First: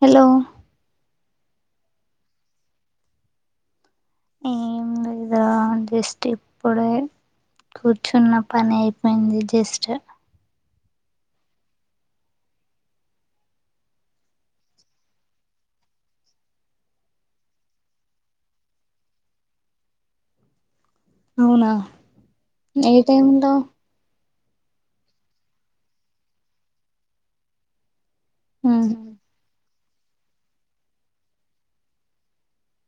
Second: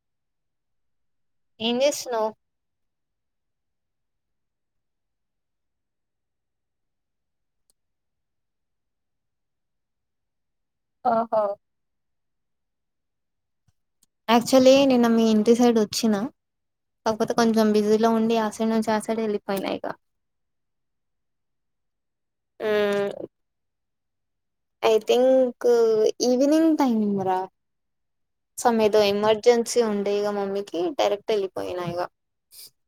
Hello ఇన్ని స్ ను అద స్క్ప్పుడ కూర్చున్న పని అయిపోయింది జస్ట్ ఆఓహో యాక్చువల్లీ నిన్న మీ ఇంటి సైడ్ వచ్చినా కాకపోతే కొంచెం బిజీలో ఉండి ఆశయ నుంచి చేశాడ వెళ్ళిపోయినా ఇక అవునా ఏ టైంలో ఐ థింక్ ఈవెనింగ్ టైమ్ంగ్రా సమ్ ఏదో ఉహు ఎమర్జెన్సీ ఉండేగా మమ్మీకి డైరెక్ట్ వెళ్ళిపోయినా ఇక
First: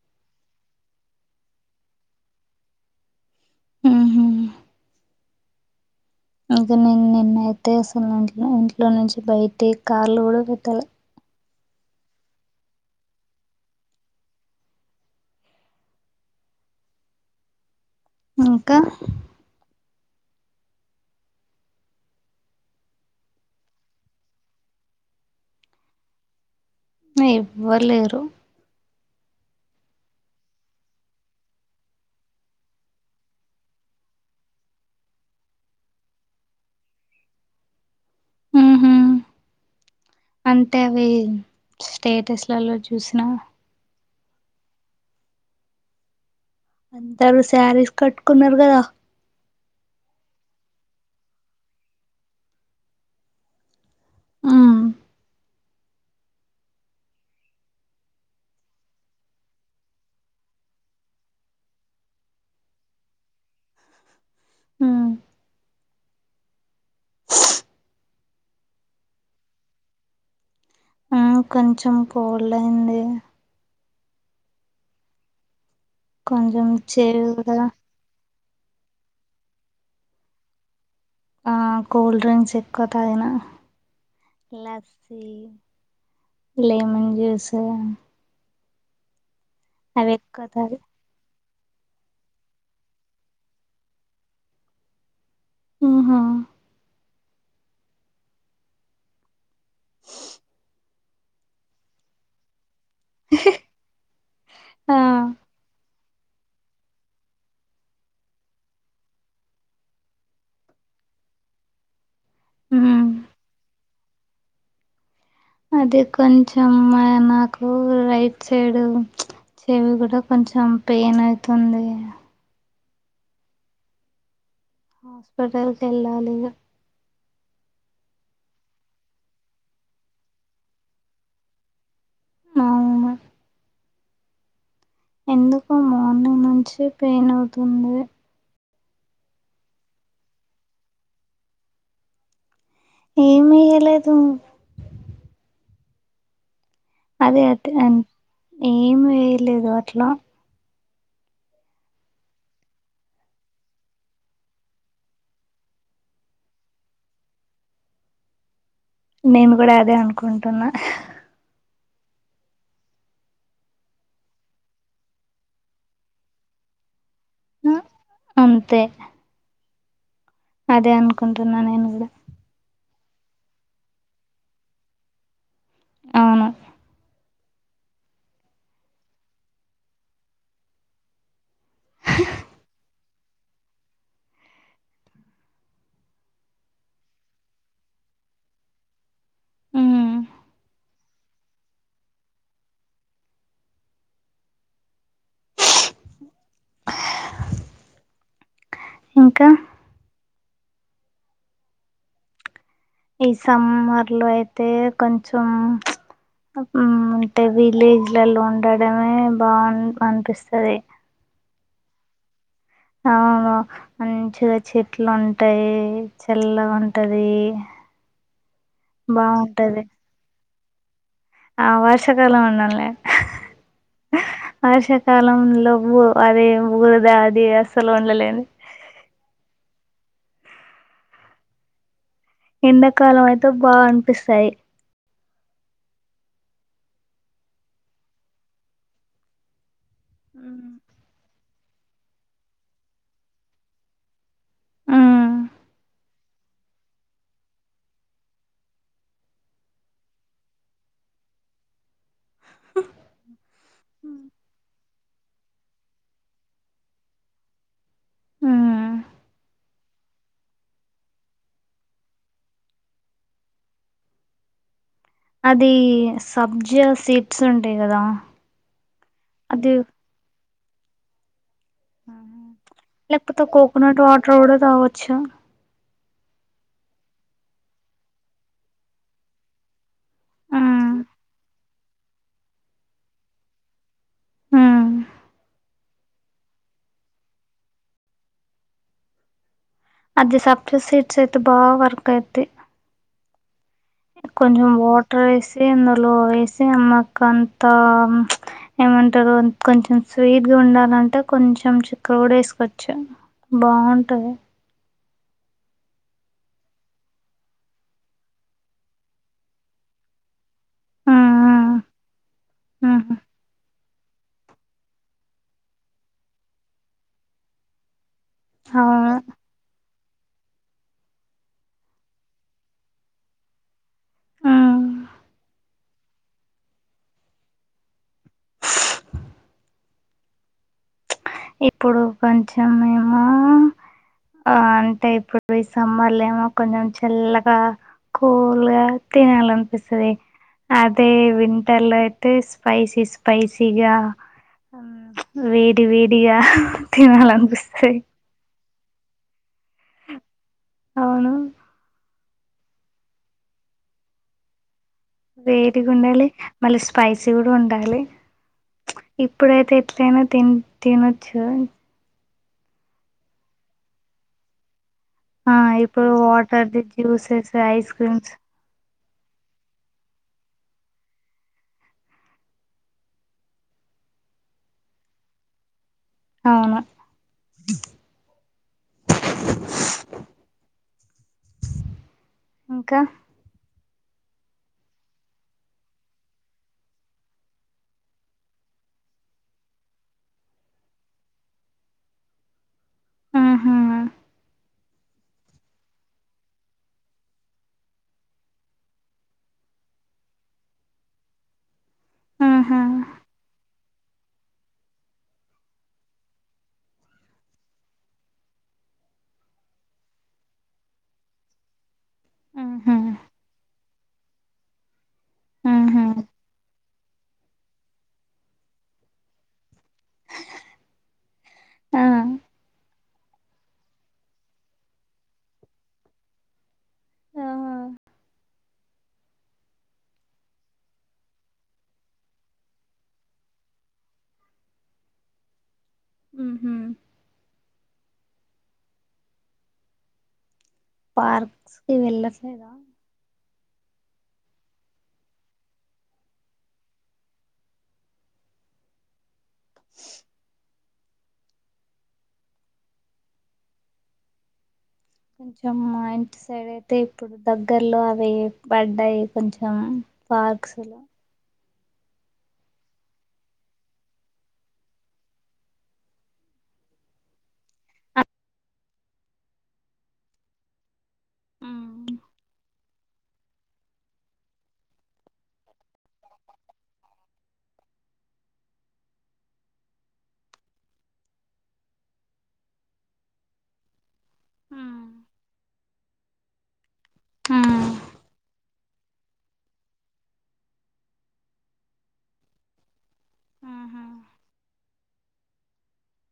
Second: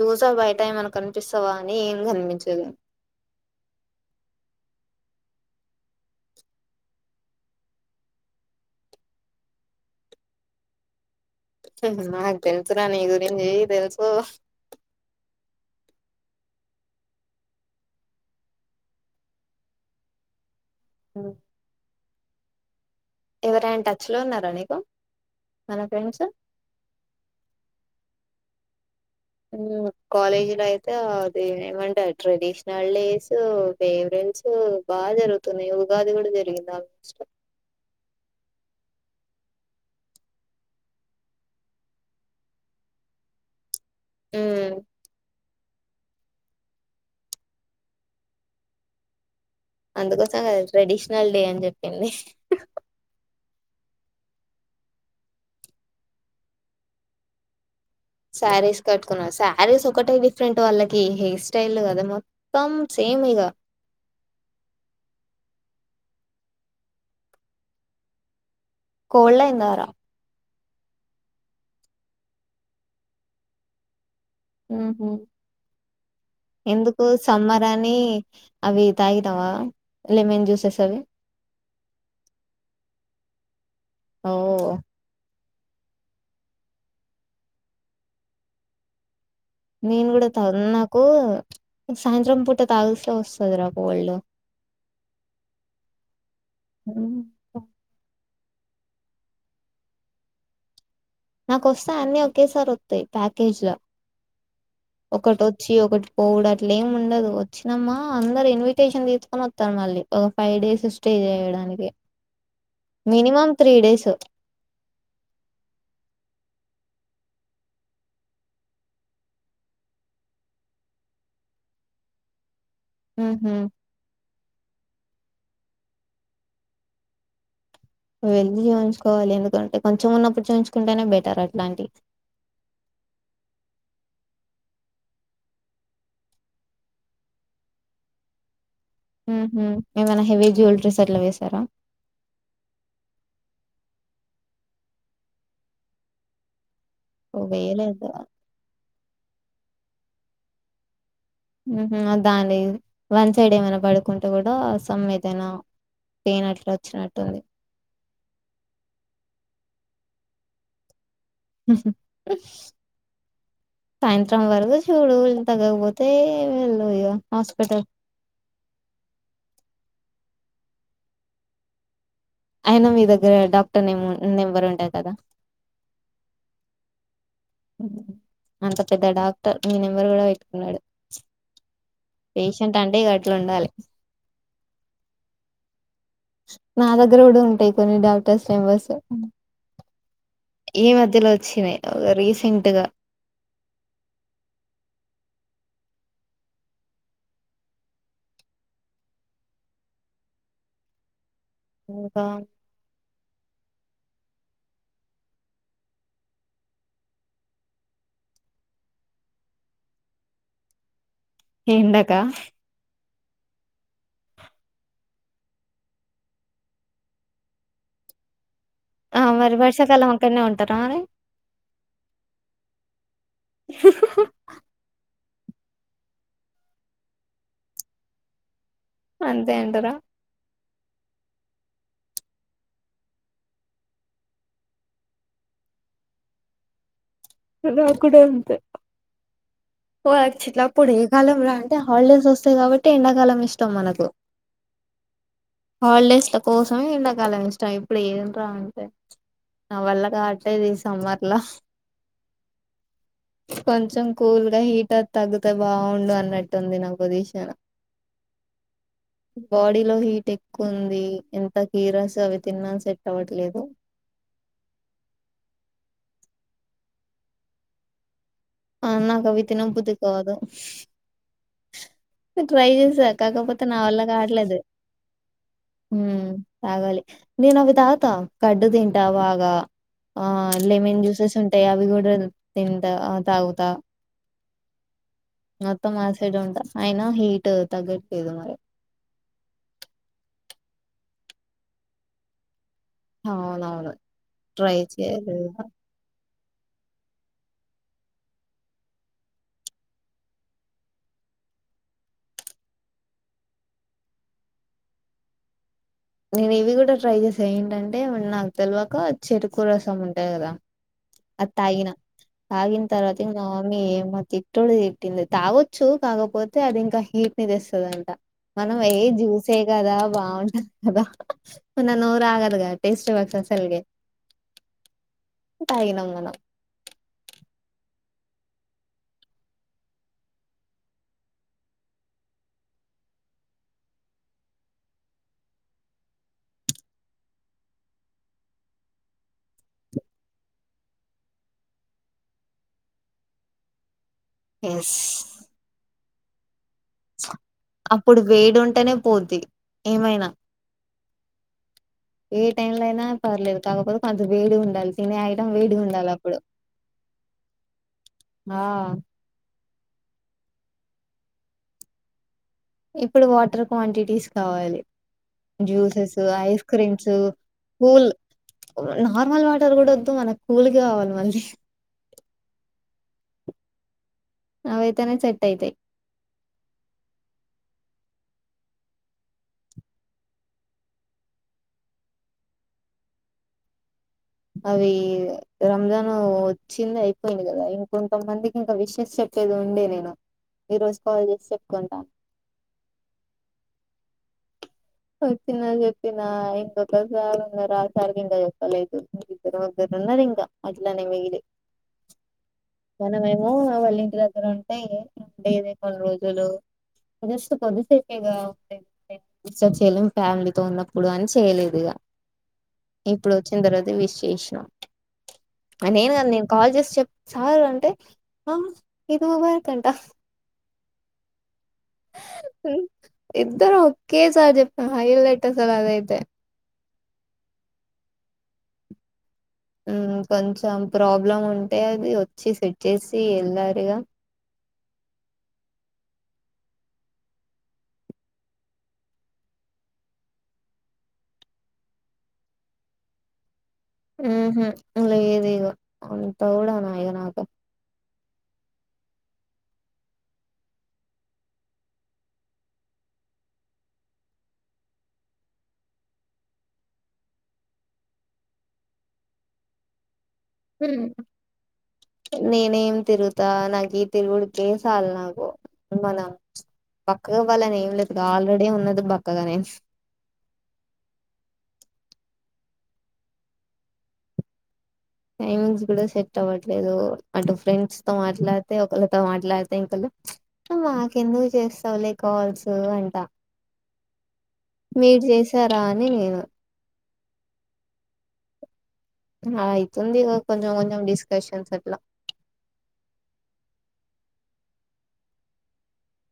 చూసా బయట ఏమనకు కనిపిస్తావా అని ఏం కనిపించదు ఇక నేను నిన్నయితే అసలు ఇం ఇంట్లో నుంచి బయటి కార్లు కూడా పెట్టాలి హుమ్ నాకు తెలుసు రా నీ గురించి తెలుసు ఇంకా ఆహ్ ఎవరైన్ టచ్లో ఉన్నారా నీకు మన ఫ్రెండ్స్ అ ఎవ్వలేరు మ్ కాలేజీ లో అయితే అది ఏమంటారు ట్రెడిషనల్ డేసు ఫేవరేట్ డేసు బాగా జరుగుతున్నాయి ఉగాది కూడా జరిగింది ఆఫీసులో ఉహు అంటే అవి స్టేటస్లలో చూసిన హుమ్ అందరూ శారీస్ కట్టుకున్నరు కదా అందుకోసంకదా ట్రెడిషనల్ డే అని చెప్పింది ఆ శారీస్ కట్టుకున్నారు శారీస్ ఒకట డిఫరెంట్ వాళ్ళకి హెయిర్ స్టైల్ కదా మొత్తం సే ఇవేగ ఆ కోల్డ్ అయిందర అ కొంచెం కోల్డ్ అయింది హుహు కొంచెం ఎందుకు చెవి సమ్మర్ కూడా అని అవి తాగితావా లెమన్ జ్యూసెస్ అవి ఆ కుల్డ్రింగ్క్స్ ఎక్కువ తాగిన ఓహ్! లస్సీ లేమన్ జూసూ నేను కూడా తాగను తాగి నాకు సాయంత్రం పూట తగుస్తే వస్తది రా కోల్డ్ ఆహా ఏమీకా నాకోస్తే అన్ని ఒకేసారి వత్తాయ్ ప్యాకేజ్ల ఆ ఒకటొచ్చి ఒకట్ పోవుడు అట్లేమి ఉండదు వచ్చినమా అందరు ఇన్విటేషన్ తీసుకొనత్తరు మళ్ళీ ఒక ఫైవ్ డేస్ స్టే టే చేయడానికి ఉమ్ మినిమమ్ త్రీ డేస్. అది కొంచం మర్ నాకు రైట్ సైడ్ చెవి కూడా కొంచెం పెయినయితుంది. మ్ హు హాస్పిటల్ కెళ్ళాలిగ వెళ్ళి చూయించుకోవాలి ఎందుకంటే కొంచెం ఉన్నప్పుడు చూయించుకుంటేనే బెటర్ అట్లాంటివి. అవును ఎందుకో మార్నింగ్ నుంచి పెయినవుతుంది. హ్మ్ హు ఏమైనా హెవీ జ్యువెలరీస్ అట్లా వేసారా ఏమేయ్యలేదు. ఓ అదైతే వేయలేదు ఏం వేయలేదు అట్ల మ్మ్ హు దాన్ని వన్ సైడ్ ఏమైనా పడుకుంటే కూడా సమ్ ఏదైనా పెయినట్లోచ్చినట్టుంది. నేను కూడా అదే అనుకుంటున్నా. హుహుమ్ సాయంత్రం వరకు చూడు ఇంక తగ్గకపోతే వేళ్ళు ఇగ హాస్పిటల్ అంతే అదే అనుకుంటున్నా నేను కూడా అయినా మీ దగ్గర డాక్టర్ నేమ్ నెంబరు ఉంటాయ్ కదా అవును. అంత పెద్ద డాక్టర్ మీ నెంబరు కూడా పెట్టుకున్నాడు. పేషెంట్ అంటే గట్లుండాలి. నా దగ్గర కూడా ఉంటాయి కొన్ని డాక్టర్స్ నెంబర్స్. ఉమ్ ఈ మధ్యలో చ్చినయ్ రీసెంట్గా హా ఇంకా ఇంకా ఈ సమ్మర్లో అయితే కొంచెం మ్మ్ అంటే విలేజ్లలో ఉండడమే బాగ అనిపిస్తది. ఎండకా అవును. మంచిగా చెట్లుంటయి చెల్లగుంటది. ఆ మరి వర్షాకాలం అక్కన్నే ఉంటారానే ఆ వర్షకాలం ఉండంలే. ఆ వర్ష కాలంలో బు అదే బురదా అది అస్సలు ఉండలేన్ అంతే అంటరా ఎండాకాలం అయితే బాగనిపిస్తాయి. నాక్కూడా అంతే. వారు చిన్నప్పుడుఏ కాలం రా అయితే హాలిడేస్ వస్తాయి కాబట్టి ఎండాకాలం ఇష్టం మనకు ఉమ్ హాలిడేస్ల కోసమే ఎండాకాలం ఇష్టం ఇప్పుడు ఏంట్రా అంటే నా వల్ల కావట్లే ది సమ్మర్ల కొంచెం ఉమ్ కూల్గా హీట తగ్గు తే బాగుండు అన్నట్టుంది నా పొజిషన్. ఉమ్. బాడీ లో హీట్ ఎక్కువుంది. ఎంత కీరాస్ అవి తిన్నా సెట్ అవ్వట్లేదు. [unintelligible] అది సబ్జా సీడ్స్ ఉంటాయి కదా. ఆ అది నాకవితినబుద్ధి కాదు. ట్రై చేసా లేకపోతే కాకపోతే నా కోకోనట్ వల్ల వాటర్ కూడా కావట్లేదు. తాగొచ్చు హ్మ్ తాగలి నేనవి తాగ్తా కర్డు తింటా బాగా ఆ ఉమ్, లెమన్ జ్యూసెస్ ఉంటాయి అవి కూడా తింటా తాగుతా. హ్మ్. మొత్తం ఆసిడ్ ఉంటా అయినా హీట్ తగట్లేదు మరి. అది సబ్జా సీట్స్ అయితే బాగా వర్క్ అయితయ్. అవునవును. కొంచెం ట్రై వాటర్ చేయాలి ఏసి అందులో వేస్. అమ్మక్క అంతా ఏమంటారు కొంచెం స్వీట్గా ఉండాలంటే కొంచం. కొంచం చిక్ర కుడా వేసుకోవచ్చు బాగుంటది. నేను ఇవి కూడా ట్రై చేసా ఏంటంటే నాకు తెలివక చెరుకు రసం ఉంటాయి కదా. ఉమ్, అది తాగిన. తాగిన ఉమ్, ఉమ్. తర్వాత ఇగ మామ్మీ ఇమ్మ తిట్టుడు తిట్టింది తాగొచ్చు కాకపోతే అది ఇంకా హి. తేస్తదంట మనం ఏ అవును జూసే కదా వా. మన నోరు ఆగదుగా టేస్ట్ చూ అసల్కీ. ఉమ్. తాగినం మనం. ఇప్పుడు కొంచెమేమో. ఆ అంటే ఇప్పుడు ఈ సమ్మర్లో ఏమో కొంచెం చల్లగా. కూల్ గా తినాలనిపిస్తది. అదే వింటర్ లో అయితే స్పైసీ స్పైసీగా. ఎస్ వేడి వేడిగా తినాలనిపిస్తాది. తినేకొద్ది ఏమైనా. అవును. ఏ టైమ్ లో అయినా పర్లేదు కాకపోతే కొంత వేడి ఉండాలి. తినే ఐటం వేడిగా ఉండాలి అప్పుడు మళ్ళీ స్పైసీ కూడా ఉండాలి ఆ ఇప్పుడైతే. ఎట్లైనా తిన్ తినొచ్చు. ఇప్పుడు వాటర్ క్వాంటిటీస్ కావాలి. ఆ ఇప్పుడు జ్యూసస్ ఐస్ వాటర్ది creams juices ice cool. Creams normal water కూడా వద్దు మనకు కూల్గా కావాలి మళ్ళీ. అవైతనే సెట్ అయితే. అవును. ఇంకా. అవి రంజాన్ వచ్చింది అయిపోయింది కదా ఇంకొంతమందికి ఇంకా విషెస్ చెప్. లేదు ఉండె నేను ఈ రోజు కాల్ చేసి చెప్పుకుంటా. ఆహా. వచ్చినా అని చెప్పిన ఇంకోక సార్ ఉన్నాడు ఆ సార్ కి ఇంకా చెప్పలేదు. అట్లున్నది ఇంకా అట్లనే మిగిలి ఆహా మనమేమో వాళ్ళ ఇంటిదగ్గర ఉం. టె ఉండేది కొన్ని రోజులు జస్ట్ కొద్దిసేపేగా ఉండేది ఉండేది. చేయలే ఫ్యామిలీతో ఉన్నప్పుడు అని చేయలేదు ఇగా ఆహా ఇప్పుడు వచ్చిన తర్వాత. విష్ చేసిన ఆ ఆహా నేను కాదు నేను కాల్ చేసి. చెప్ సారు అంటే ఆ ఇది బారుతంట. ఆ ఇద్దరం ఒకేసారి చెప్పిన హైలెట్ అస్సలు అదైతే. ఆ కొంచెం ప్రాబ్లం ఉంటే అది వచ్చి సెట్ చేసి వెళ్లారుగా. ఉహు. పార్క్స్ కి వెళ్ళట్లేదా. ఉహు లేదు ఇగ అంతా కూడానా ఇగ నాకు. కొంచెం మా ఇంటి సైడ్ అయితే ఇప్పుడు దగ్గర్లో అవి పడ్డాయి కొంచెం. పార్క్స్. ఉమ్, నేనేం తిరుగుతా నాకు తిరుగుడికే చాల నాకు మనం. బక్కగా అవ్వాలి అని ఏం లేదు ఆల్రెడీ ఉన్నది బక్కగా నే టైమింగ్స్ కూడా సెట్ అవ్వట్లేదు అటు ఫ్రెండ్స్ తో మాట్లాడితే ఒకరితో మాట్లాడితే ఇంకోలు వ్ మాకెందుకు చేస్తావులే కాల్స్ అంటా మీరు చేశారా అని నేను హ్మ అయితుంది కొంచం కొంచం డిస్కషన్స్ అట్లా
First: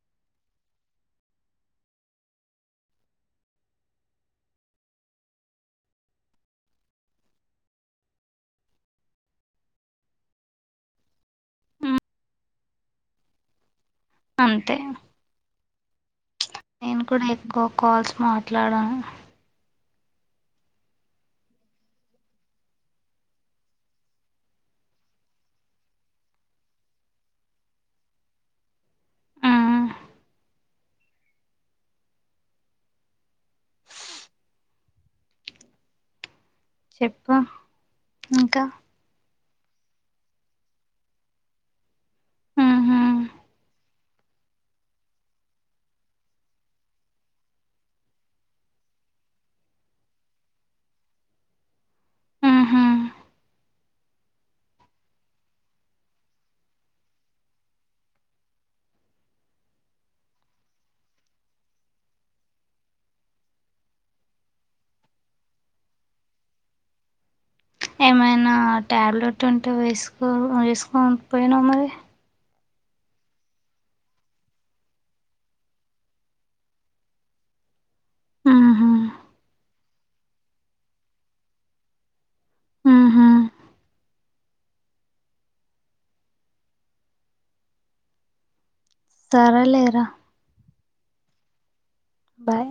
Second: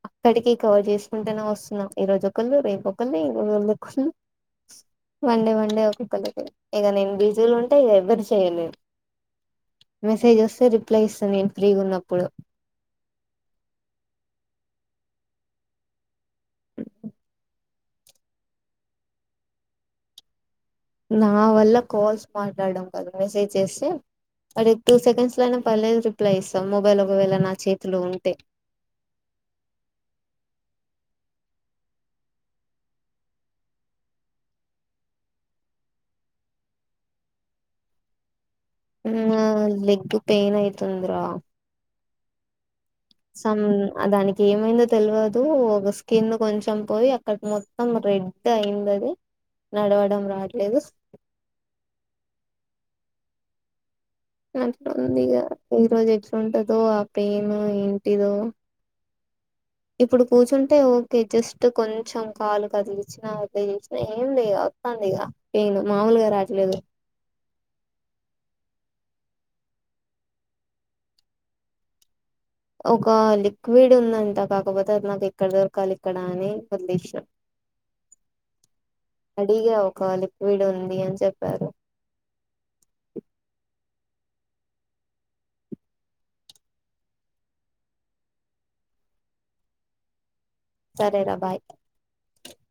అక్కడికి కవర్ చేసుకుంటనే వస్తున్నా ఈ రోజు ఒకళ్ళు రేపుొళ్ళు ఈ రోజుకు ఒకళ్ళు వండే వండే ఒకోక్కలికి ఇక నేను బిజి లో ఉంటే ఇక ఎవరికి చేయను మెసేజ్ వస్తే రిప్లై ఇస్తాను నేను ఫ్రీగా ఉన్నప్పుడు అంతే నేను కూడా ఎక్కువ కాల్స్ మాట్లాడాను నా వల్ల కాల్స్ మాట్లాడం కాద మెసేజ్ చేస్తే అదే టూ సెకండ్స్ లో అయినా పర్లేదు రిప్లై ఇస్తాం మొబైల్ ఒకవేళ నా చేతిలో ఉంటే చెప్పు ఇంకా హ్మ్ లేగ్ పైయిన్ యితుంద్ర ఉహు సమ్ దానికి ఏమైందో తెలియదు ఒక స్కిన్ కొంచెం పోయి అక్కడ మొత్తం రెడ్ అయింది అది నడవడం రాట్లేదు ఉహు మంటగా ఉందిగా ఈ రోజు ఎట్లుంతాడ్దో ఆ పెయిన్ ఏంటిదో ఇప్పుడు కూర్చుంటే ఓకే జస్ట్ కొంచెం కాలు కదిలిచ్చినా అట్లా చేస్న ఏం లేదు ఉందిగా పేన్ మామూలుగా రాటలేదు ఏమైనా టాబ్లెట్ ఉంటే వేసుకో వేసుకోం పోయినా మరి ఒక లిక్విడ్ ఉందంట కాకపోతే అది నాకు ఎక్కడ దొరకాలి ఇక్కడ అని వదిలేస్న ఉహు అడిగా ఒక లిక్విడ్ ఉంది అని చెప్పారు ఉహు సరే లేరా సరేరా బాయ్ బాయ్